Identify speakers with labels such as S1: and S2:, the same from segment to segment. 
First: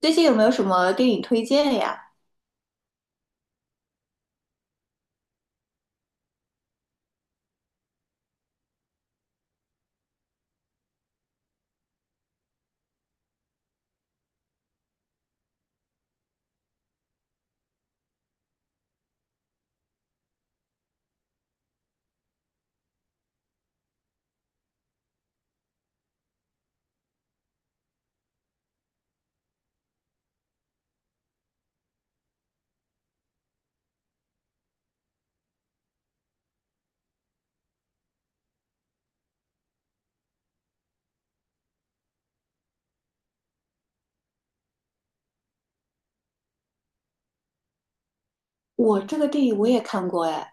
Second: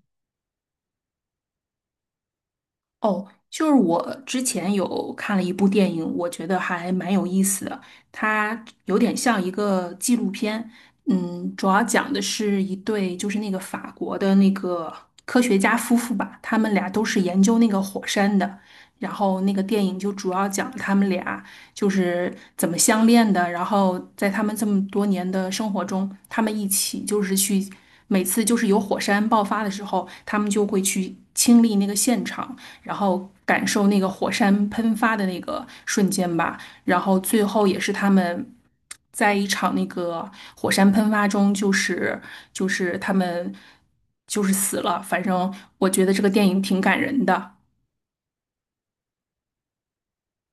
S1: 最近有没有什么电影推荐呀？
S2: 哦，就是我之前有看了一部电影，我觉得还蛮有意思的。它有点像一个纪录片，主要讲的是一对就是法国的科学家夫妇吧，他们俩都是研究那个火山的。然后那个电影就主要讲他们俩。就是怎么相恋的，然后在他们这么多年的生活中，他们一起就是去，每次就是有火山爆发的时候，他们就会去亲历那个现场，然后感受那个火山喷发的那个瞬间吧，然后最后也是他们。在一场那个火山喷发中，就是他们就是死了。反正我觉得这个电影挺感人的。
S1: 我这个电影我也看过哎。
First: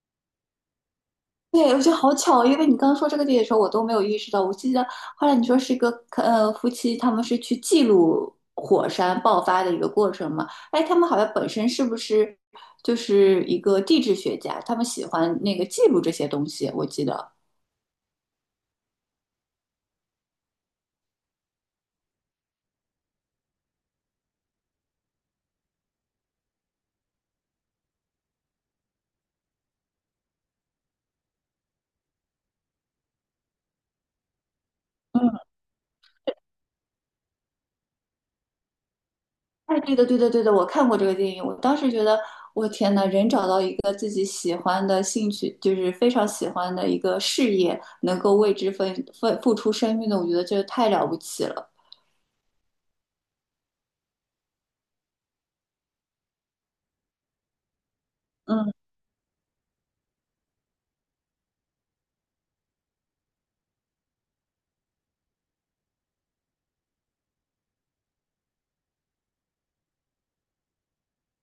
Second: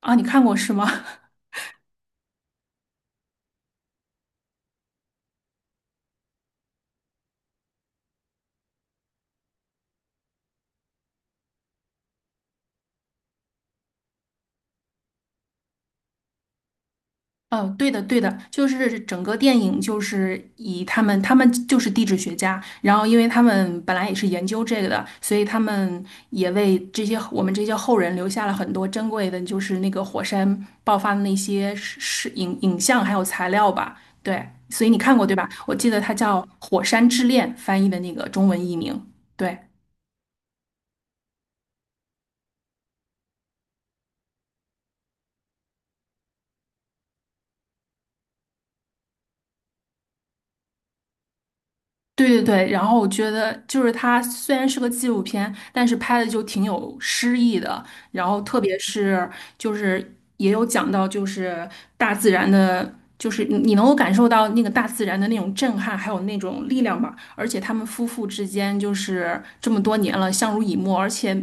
S2: 啊，你看过是吗？
S1: 对，我觉得好巧，因为你刚刚说这个电影的时候，我都没有意识到。我记得后来你说是一个夫妻，他们是去记录火山爆发的一个过程嘛？哎，他们好像本身是不是就是一个地质学家？他们喜欢那个记录这些东西，我记得。
S2: 哦，对的，对的，就是整个电影就是以他们，他们就是地质学家，然后因为他们本来也是研究这个的，所以他们也为这些我们这些后人留下了很多珍贵的，就是那个火山爆发的那些是影像还有材料吧。对，所以你看过对
S1: 嗯。
S2: 吧？我记得它叫《火山之恋》，翻译的那个中文译名。对。
S1: 哎，对的，对的，对的，我看过这个电影，我当时觉得，我天呐，人找到一个自己喜欢的兴趣，就是非常喜欢的一个事业，能够为之奋付出生命的，我觉得这太了不起了。
S2: 对对对，然后我觉得就是它虽然是个纪录片，但是拍的就挺有诗意的，然后特
S1: 嗯
S2: 别是就是也有讲到就是大自然的，就是你能够感受到那个大自然的那种震撼，还有那种力量吧。而且他们夫妇之间就是这么多年了相濡以沫，而且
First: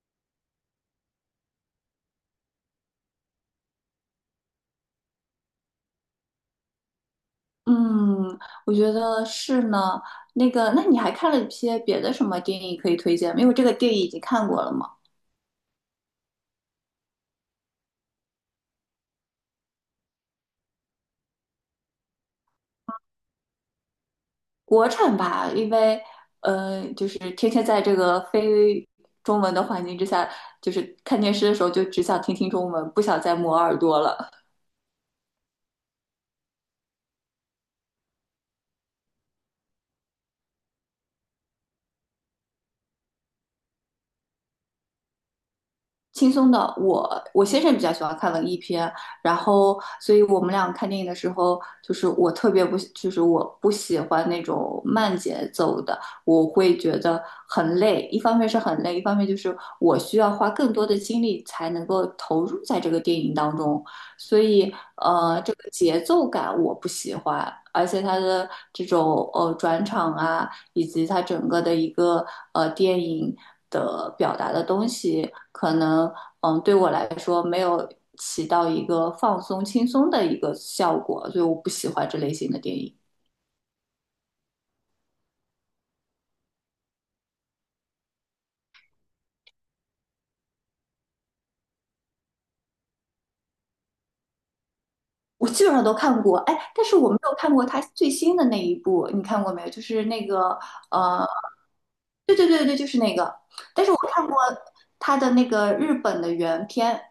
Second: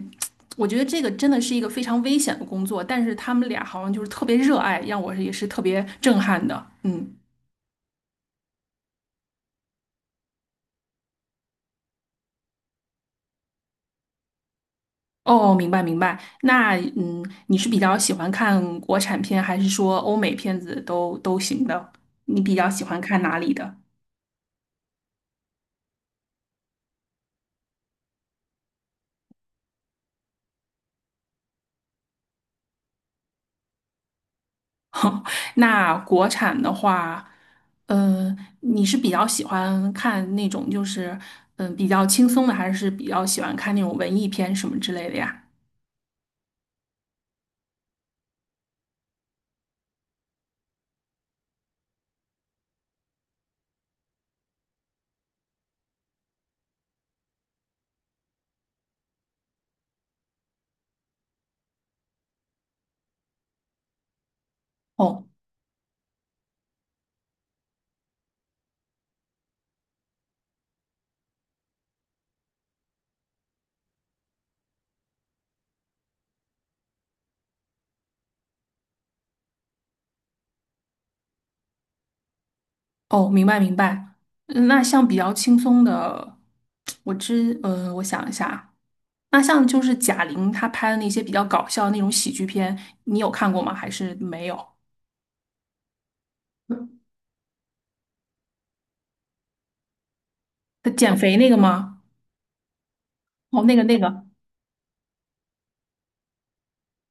S2: 我觉得这个真的是一个非常危险的工作，但是他们俩好像就是特别热爱，让我也是特别震撼的。嗯。
S1: 嗯，我觉得是呢。那个，那你还看了一些别的什么电影可以推荐吗？因为这个电影已经看过了嘛。
S2: 哦，明白明白。那你是比较喜欢看国产片，还是说欧美片子都行的？你比较喜欢看哪里的？
S1: 国产吧，因为就是天天在这个非中文的环境之下，就是看电视的时候就只想听听中文，不想再磨耳朵了。
S2: 那国产的话，你是比较喜欢看那种就是比较轻松的，还是比较喜欢看那种文艺片什么之类的呀？
S1: 轻松的，我先生比较喜欢看文艺片，然后所以我们俩看电影的时候，就是我特别不喜就是我不喜欢那种慢节奏的，我会觉得很累。一方面是很累，一方面就是我需要花更多的精力才能够投入在这个电影当中，所以
S2: 哦。
S1: 这个节奏感我不喜欢，而且它的这种转场啊。以及它整个的一个电影的表达的东西，可能嗯对我来说没有起到一个放松轻松的一个效果，所以我不喜欢这类型的电影。
S2: 哦，明白明白。嗯那像比较轻松的，我知嗯、呃我想一下。那像就是贾玲她拍的那些比较搞笑的那种喜剧片，你有看过吗？还是没有？
S1: 我基本上都看过，哎，但是我没有看过他最新的那一部，你看过没有？就是那个
S2: 她减
S1: 呃，
S2: 肥那个吗？
S1: 对对对对，就是那个，
S2: 哦，那个
S1: 但是
S2: 那
S1: 我
S2: 个，
S1: 看过他的那个日本的原片。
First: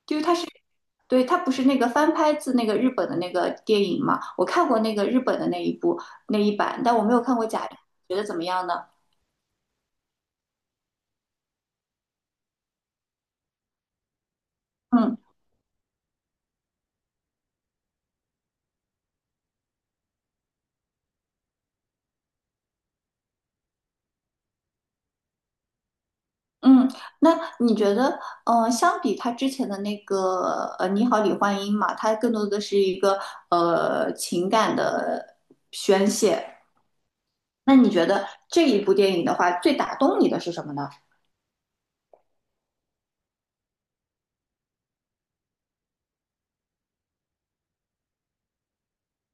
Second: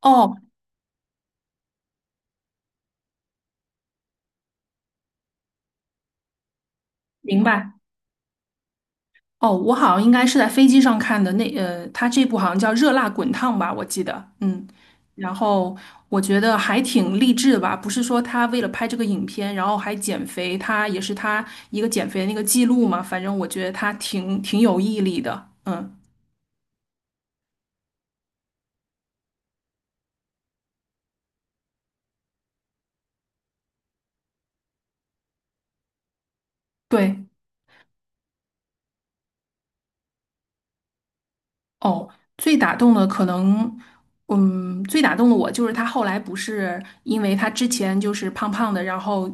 S2: 哦，
S1: 对，它不是那个翻拍自那个日本的那个电影嘛？我看过那个日本的那一部那一版，但我没有看
S2: 明
S1: 过假，
S2: 白。
S1: 觉得怎么样呢？
S2: 哦，我好像应该是在飞机上看的她这部好像叫《热辣滚烫》吧，我记得。嗯，
S1: 嗯
S2: 然后我觉得还挺励志的吧，不是说她为了拍这个影片，然后还减肥，她也是她一个减肥的那个记录嘛。反正我觉得她挺有毅力的。嗯，
S1: 嗯，那你觉得，相比他之前的那个《你好，李焕英》嘛，它更多的是一个情感的宣泄。
S2: 对。
S1: 那你觉得这一部电影的话，最打动你的是什么呢？
S2: 哦，最打动的可能，最打动的我就是他后来不是因为他之前就是胖胖的，然后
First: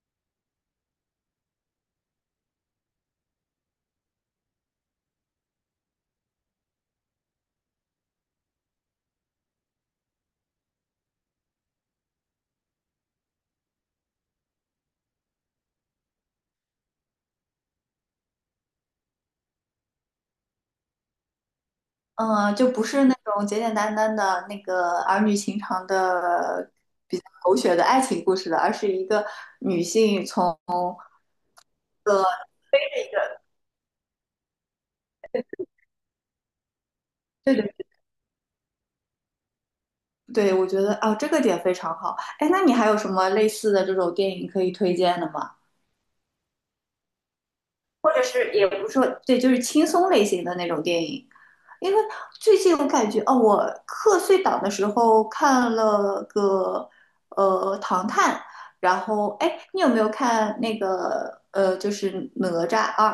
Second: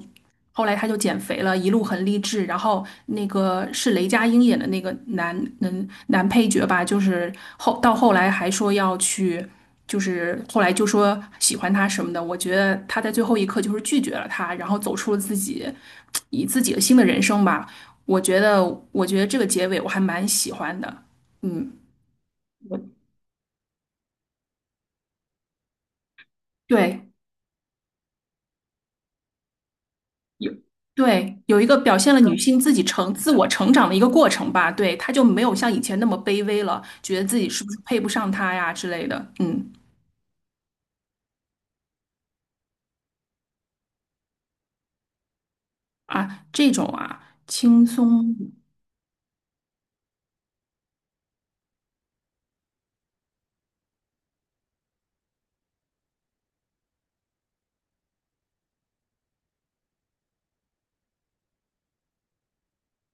S2: 后来他就减肥了，一路很励志。然后那个是雷佳音演的那个男配角吧，就是后到后来还说要去，就是后来就说喜欢他什么的。我觉得他在最后一刻就是拒绝了他，然后走出了自己以自己的新的人生吧。我觉得，我觉得这个结尾我还蛮喜欢的。嗯。
S1: 嗯，就不
S2: 我。
S1: 是那种简简单单的那个儿女情长的
S2: 对，
S1: 比较狗血的爱情故事了，而是一个女性
S2: 有
S1: 从
S2: 对有一个表现了女
S1: 对
S2: 性自己自我成长的一个过程吧，对，她就没有像以前那么卑微了，觉得自己是不
S1: 对
S2: 是配不上他呀之类的，嗯。
S1: 对，我觉得哦，这个点非常好。哎，那你还有什么类似的这种电影可以推荐的吗？
S2: 啊，这种啊轻
S1: 或者
S2: 松。
S1: 是也不是说对，就是轻松类型的那种电影。因为最近我感觉哦，我课碎档的时候看了个《唐探》，然后哎，你有没有看那个就是《哪吒二》？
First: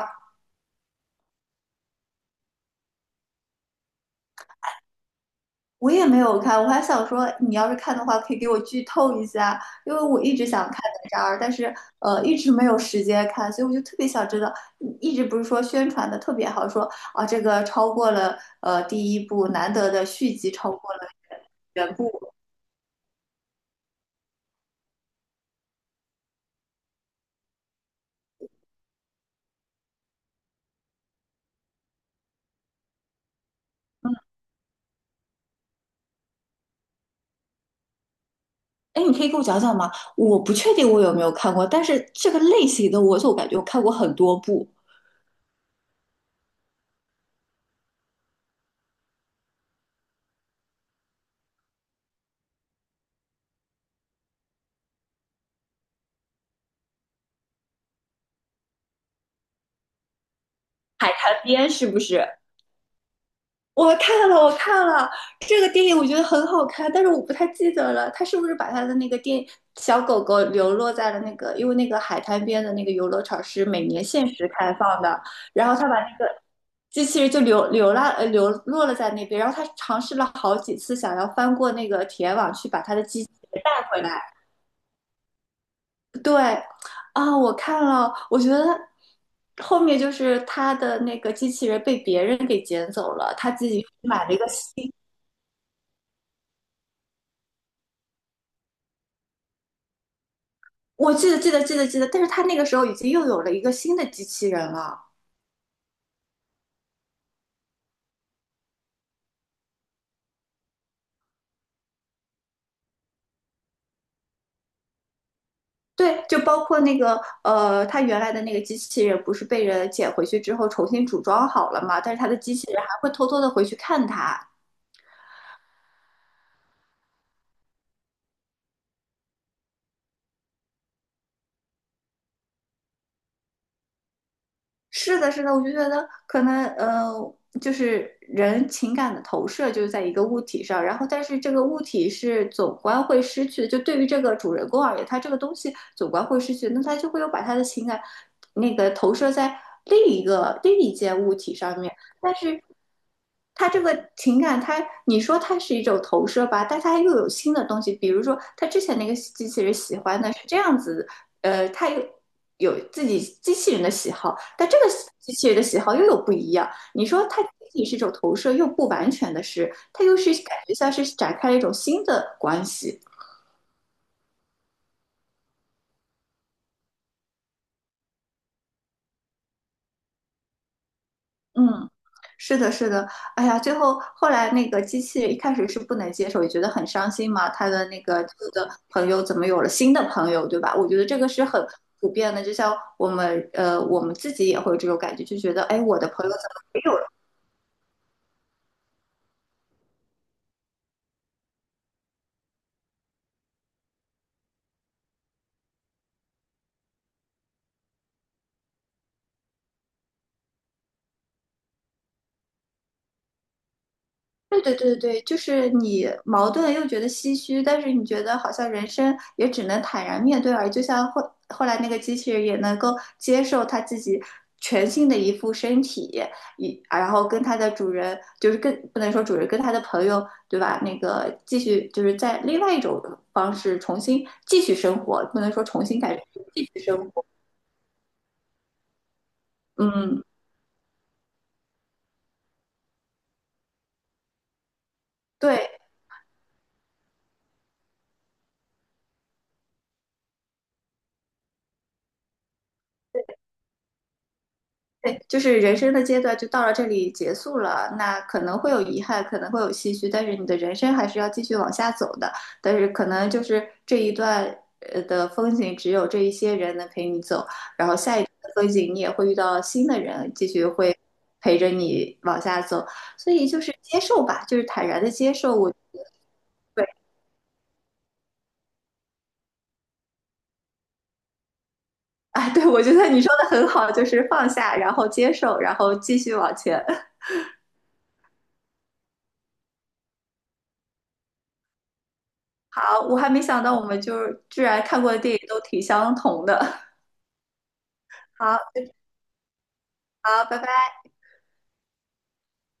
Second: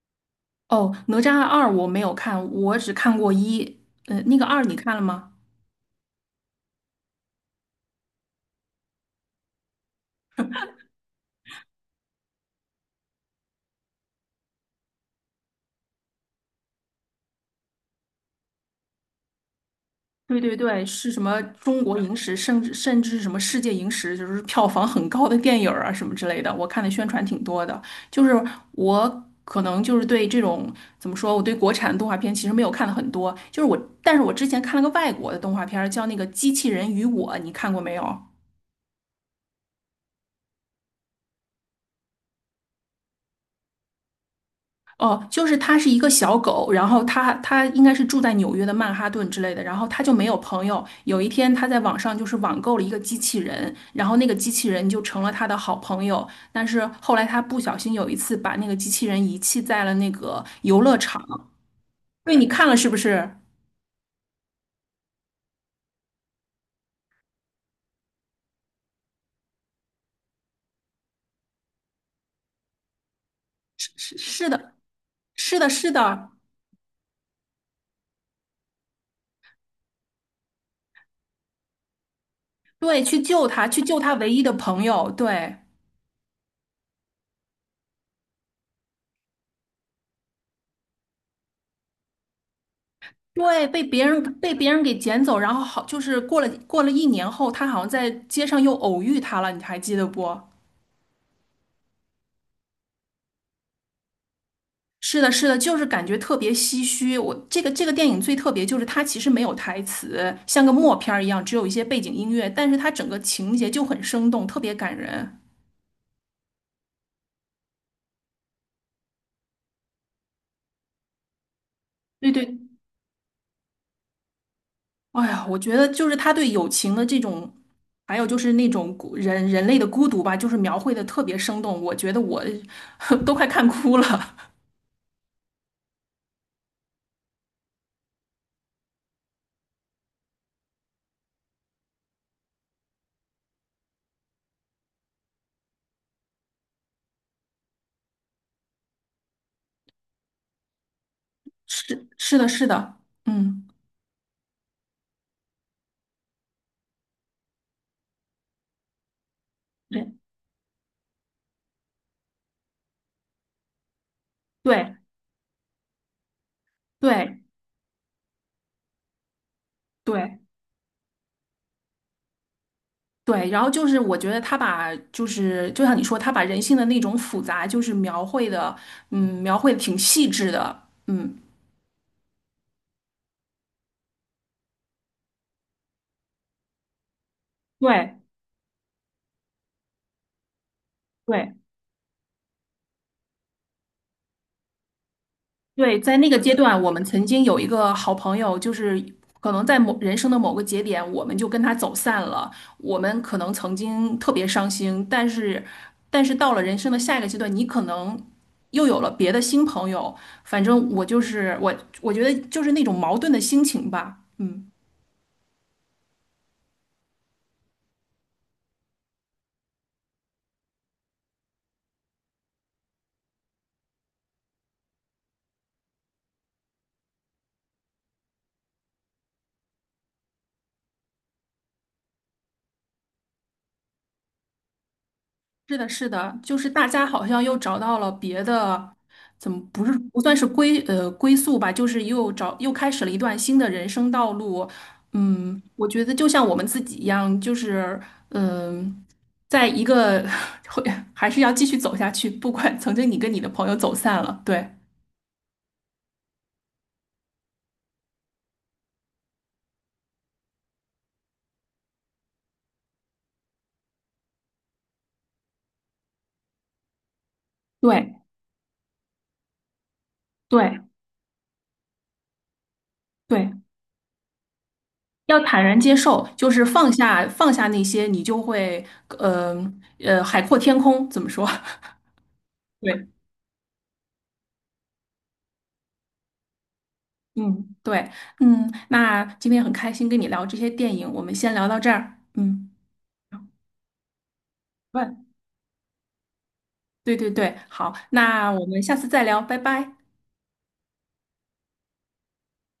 S2: 哦，《哪吒二》我没有看，我只看过一，那个二你看了吗？
S1: 我也没有看，我还想说，你要是看的话，可以给我剧透一下，因为我一直想看哪吒二，但是一直没有时间看，所以我就特别想知道。嗯一直不是说宣传的特别好，说啊这个超过了第一部，难得的续
S2: 对
S1: 集
S2: 对
S1: 超
S2: 对，
S1: 过了
S2: 是什么中
S1: 原
S2: 国影
S1: 部。
S2: 史，甚至什么世界影史，就是票房很高的电影儿啊什么之类的，我看的宣传挺多的。就是我可能就是对这种怎么说，我对国产动画片其实没有看的很多，就是我，
S1: 嗯，
S2: 但是我之前看了个外国的动画片儿叫那个《机器人与我》，你看过没有？
S1: 哎，你可以给我讲讲吗？我不确定我有没有看过，但是这个类型的我总感觉我看过很多部。
S2: 哦，就是它是一个小狗，然后它应该是住在纽约的曼哈顿之类的，然后它就没有朋友。有一天，它在网上就是网购了一个机器人，然后那个机器人就成了它的好朋友。但是后来它不小心有一次把那个机器人遗弃在了那个游乐场。
S1: 改编是不是？
S2: 对，你看了是不是？
S1: 我看了，我看了这个电影，我觉得很好看，但是我不太记得了，他是不是把他的那个小狗狗流落在了那个，因为那个海滩边的那个游乐场是每年限时
S2: 是
S1: 开
S2: 的，
S1: 放的，
S2: 是
S1: 然
S2: 的，
S1: 后他
S2: 是
S1: 把那个
S2: 的，
S1: 机器人就流落了在那边，然后他尝试了好几次想要翻过那个铁网去把他
S2: 对，
S1: 的
S2: 去
S1: 机器
S2: 救
S1: 人
S2: 它，去
S1: 带
S2: 救
S1: 回
S2: 它
S1: 来。
S2: 唯一的朋友，对。
S1: 对，啊，我看了，我觉得后面就是他的那个机器人被别人给捡走了，他自
S2: 对，
S1: 己买了一个
S2: 被别人
S1: 新
S2: 给捡走，然后好，就是过了一年后，他好像在街上又偶遇他了，你还记得不？
S1: 我记得记得记得记得，但是他那个时候已经又有了一个新的机器人了。
S2: 是的，是的，就是感觉特别唏嘘。我这个电影最特别就是它其实没有台词，像个默片儿一样，只有一些背景音乐，但是它整个情节就很生动，特别感人。
S1: 对，就包括那个他原来的那个机器人不是被人捡回去之后重新组装好了嘛？但是他
S2: 对
S1: 的机
S2: 对，
S1: 器人还会偷偷的回去看他。
S2: 哎呀，我觉得就是他对友情的这种，还有就是那种人类的孤独吧，就是描绘的特别生动，我觉得我 都快看哭了。
S1: 是的，是的，我就觉得可能就是人情感的投射就是在一个物体上，然后但是这个物体是总观会失去的，就对于这个主人公而言，他这个东西总观会失去，那他就会有把他的情感那个投射在另一件物体上面，
S2: 是
S1: 但
S2: 是的，
S1: 是
S2: 是的，嗯，
S1: 他这个情感，他你说它是一种投射吧，但它又有新的东西，比如说他之前那个机器人喜
S2: 对
S1: 欢的是这样子他有自己机器人的喜好，但这个
S2: 对
S1: 机器人的喜好又有不一样。你说
S2: 对
S1: 它仅仅是一种投射，又不完全的是，它又是
S2: 对
S1: 感觉像是展开了一种新的关系。
S2: 对，然后就是我觉得他把就是就像你说，他把人性的那种复杂，就是描绘的，嗯，描绘的挺细致的，嗯，
S1: 嗯，是的，是的。哎呀，最后后来那个机器人一开始是不能接受，也觉得很伤心嘛。他的那
S2: 对
S1: 个旧的朋友怎么有了新的朋友，对吧？我觉得这个是
S2: 对。
S1: 很普遍的，就像我们自己也会有这种感觉，就觉得，哎，我
S2: 对，
S1: 的
S2: 在
S1: 朋
S2: 那
S1: 友
S2: 个
S1: 怎
S2: 阶
S1: 么没
S2: 段，我
S1: 有
S2: 们曾经有一个好朋友，就是可能在某人生的某个节点，我们就跟他走散了。我们可能曾经特别伤心，但是，但是到了人生的下一个阶段，你可能又有了别的新朋友。反正我觉得就是那种矛盾的心情吧。
S1: 对
S2: 嗯。
S1: 对对对，就是你矛盾又觉得唏嘘，但是你觉得好像人生也只能坦然面对而已，就像后来那个机器人也能够接受它自己全新的一副身体，然后跟它的主人，就是跟不能说主人跟他的朋友，对吧？那个继续就是在另外一种方式重新继续生活，不能说
S2: 是
S1: 重
S2: 的，
S1: 新
S2: 是
S1: 改变，
S2: 的，就
S1: 继
S2: 是
S1: 续
S2: 大
S1: 生
S2: 家好
S1: 活。
S2: 像又找到了别的，怎么不是不
S1: 嗯，
S2: 算是归呃归宿吧，就是又开始了一段新的人生道路。嗯，
S1: 对。
S2: 我觉得就像我们自己一样，就是嗯、在一个 会还是要继续走下去，不管曾经你跟你的朋友走散了，对
S1: 对，就是人生的阶段就到了这里结束了，那可能会有遗憾，可能会有唏嘘，但是你的人生还是要继续往下走的。但是可能就是这一段的风景，只有这一些人能陪你走，
S2: 对
S1: 风景你也会遇到新的人，继续
S2: 对
S1: 会陪着你往下走。所以
S2: 对，
S1: 就是接受吧，就是坦然的接
S2: 要
S1: 受。
S2: 坦
S1: 我
S2: 然接受，就是
S1: 对，
S2: 放下那些，你就会呃海阔天空，怎么说？
S1: 啊，对，我觉得
S2: 对。
S1: 你说的很好，就是放下，然后接受，然后继续往前。
S2: 嗯，对，嗯，那今天很开心跟你聊这些电影，我们先聊到这儿。嗯，
S1: 好，我还
S2: 好，
S1: 没想到我们就是居然看过
S2: 问
S1: 的电影都挺相同的。
S2: 对对对，好，那
S1: 好
S2: 我们下次再聊，拜拜。
S1: 好，拜拜。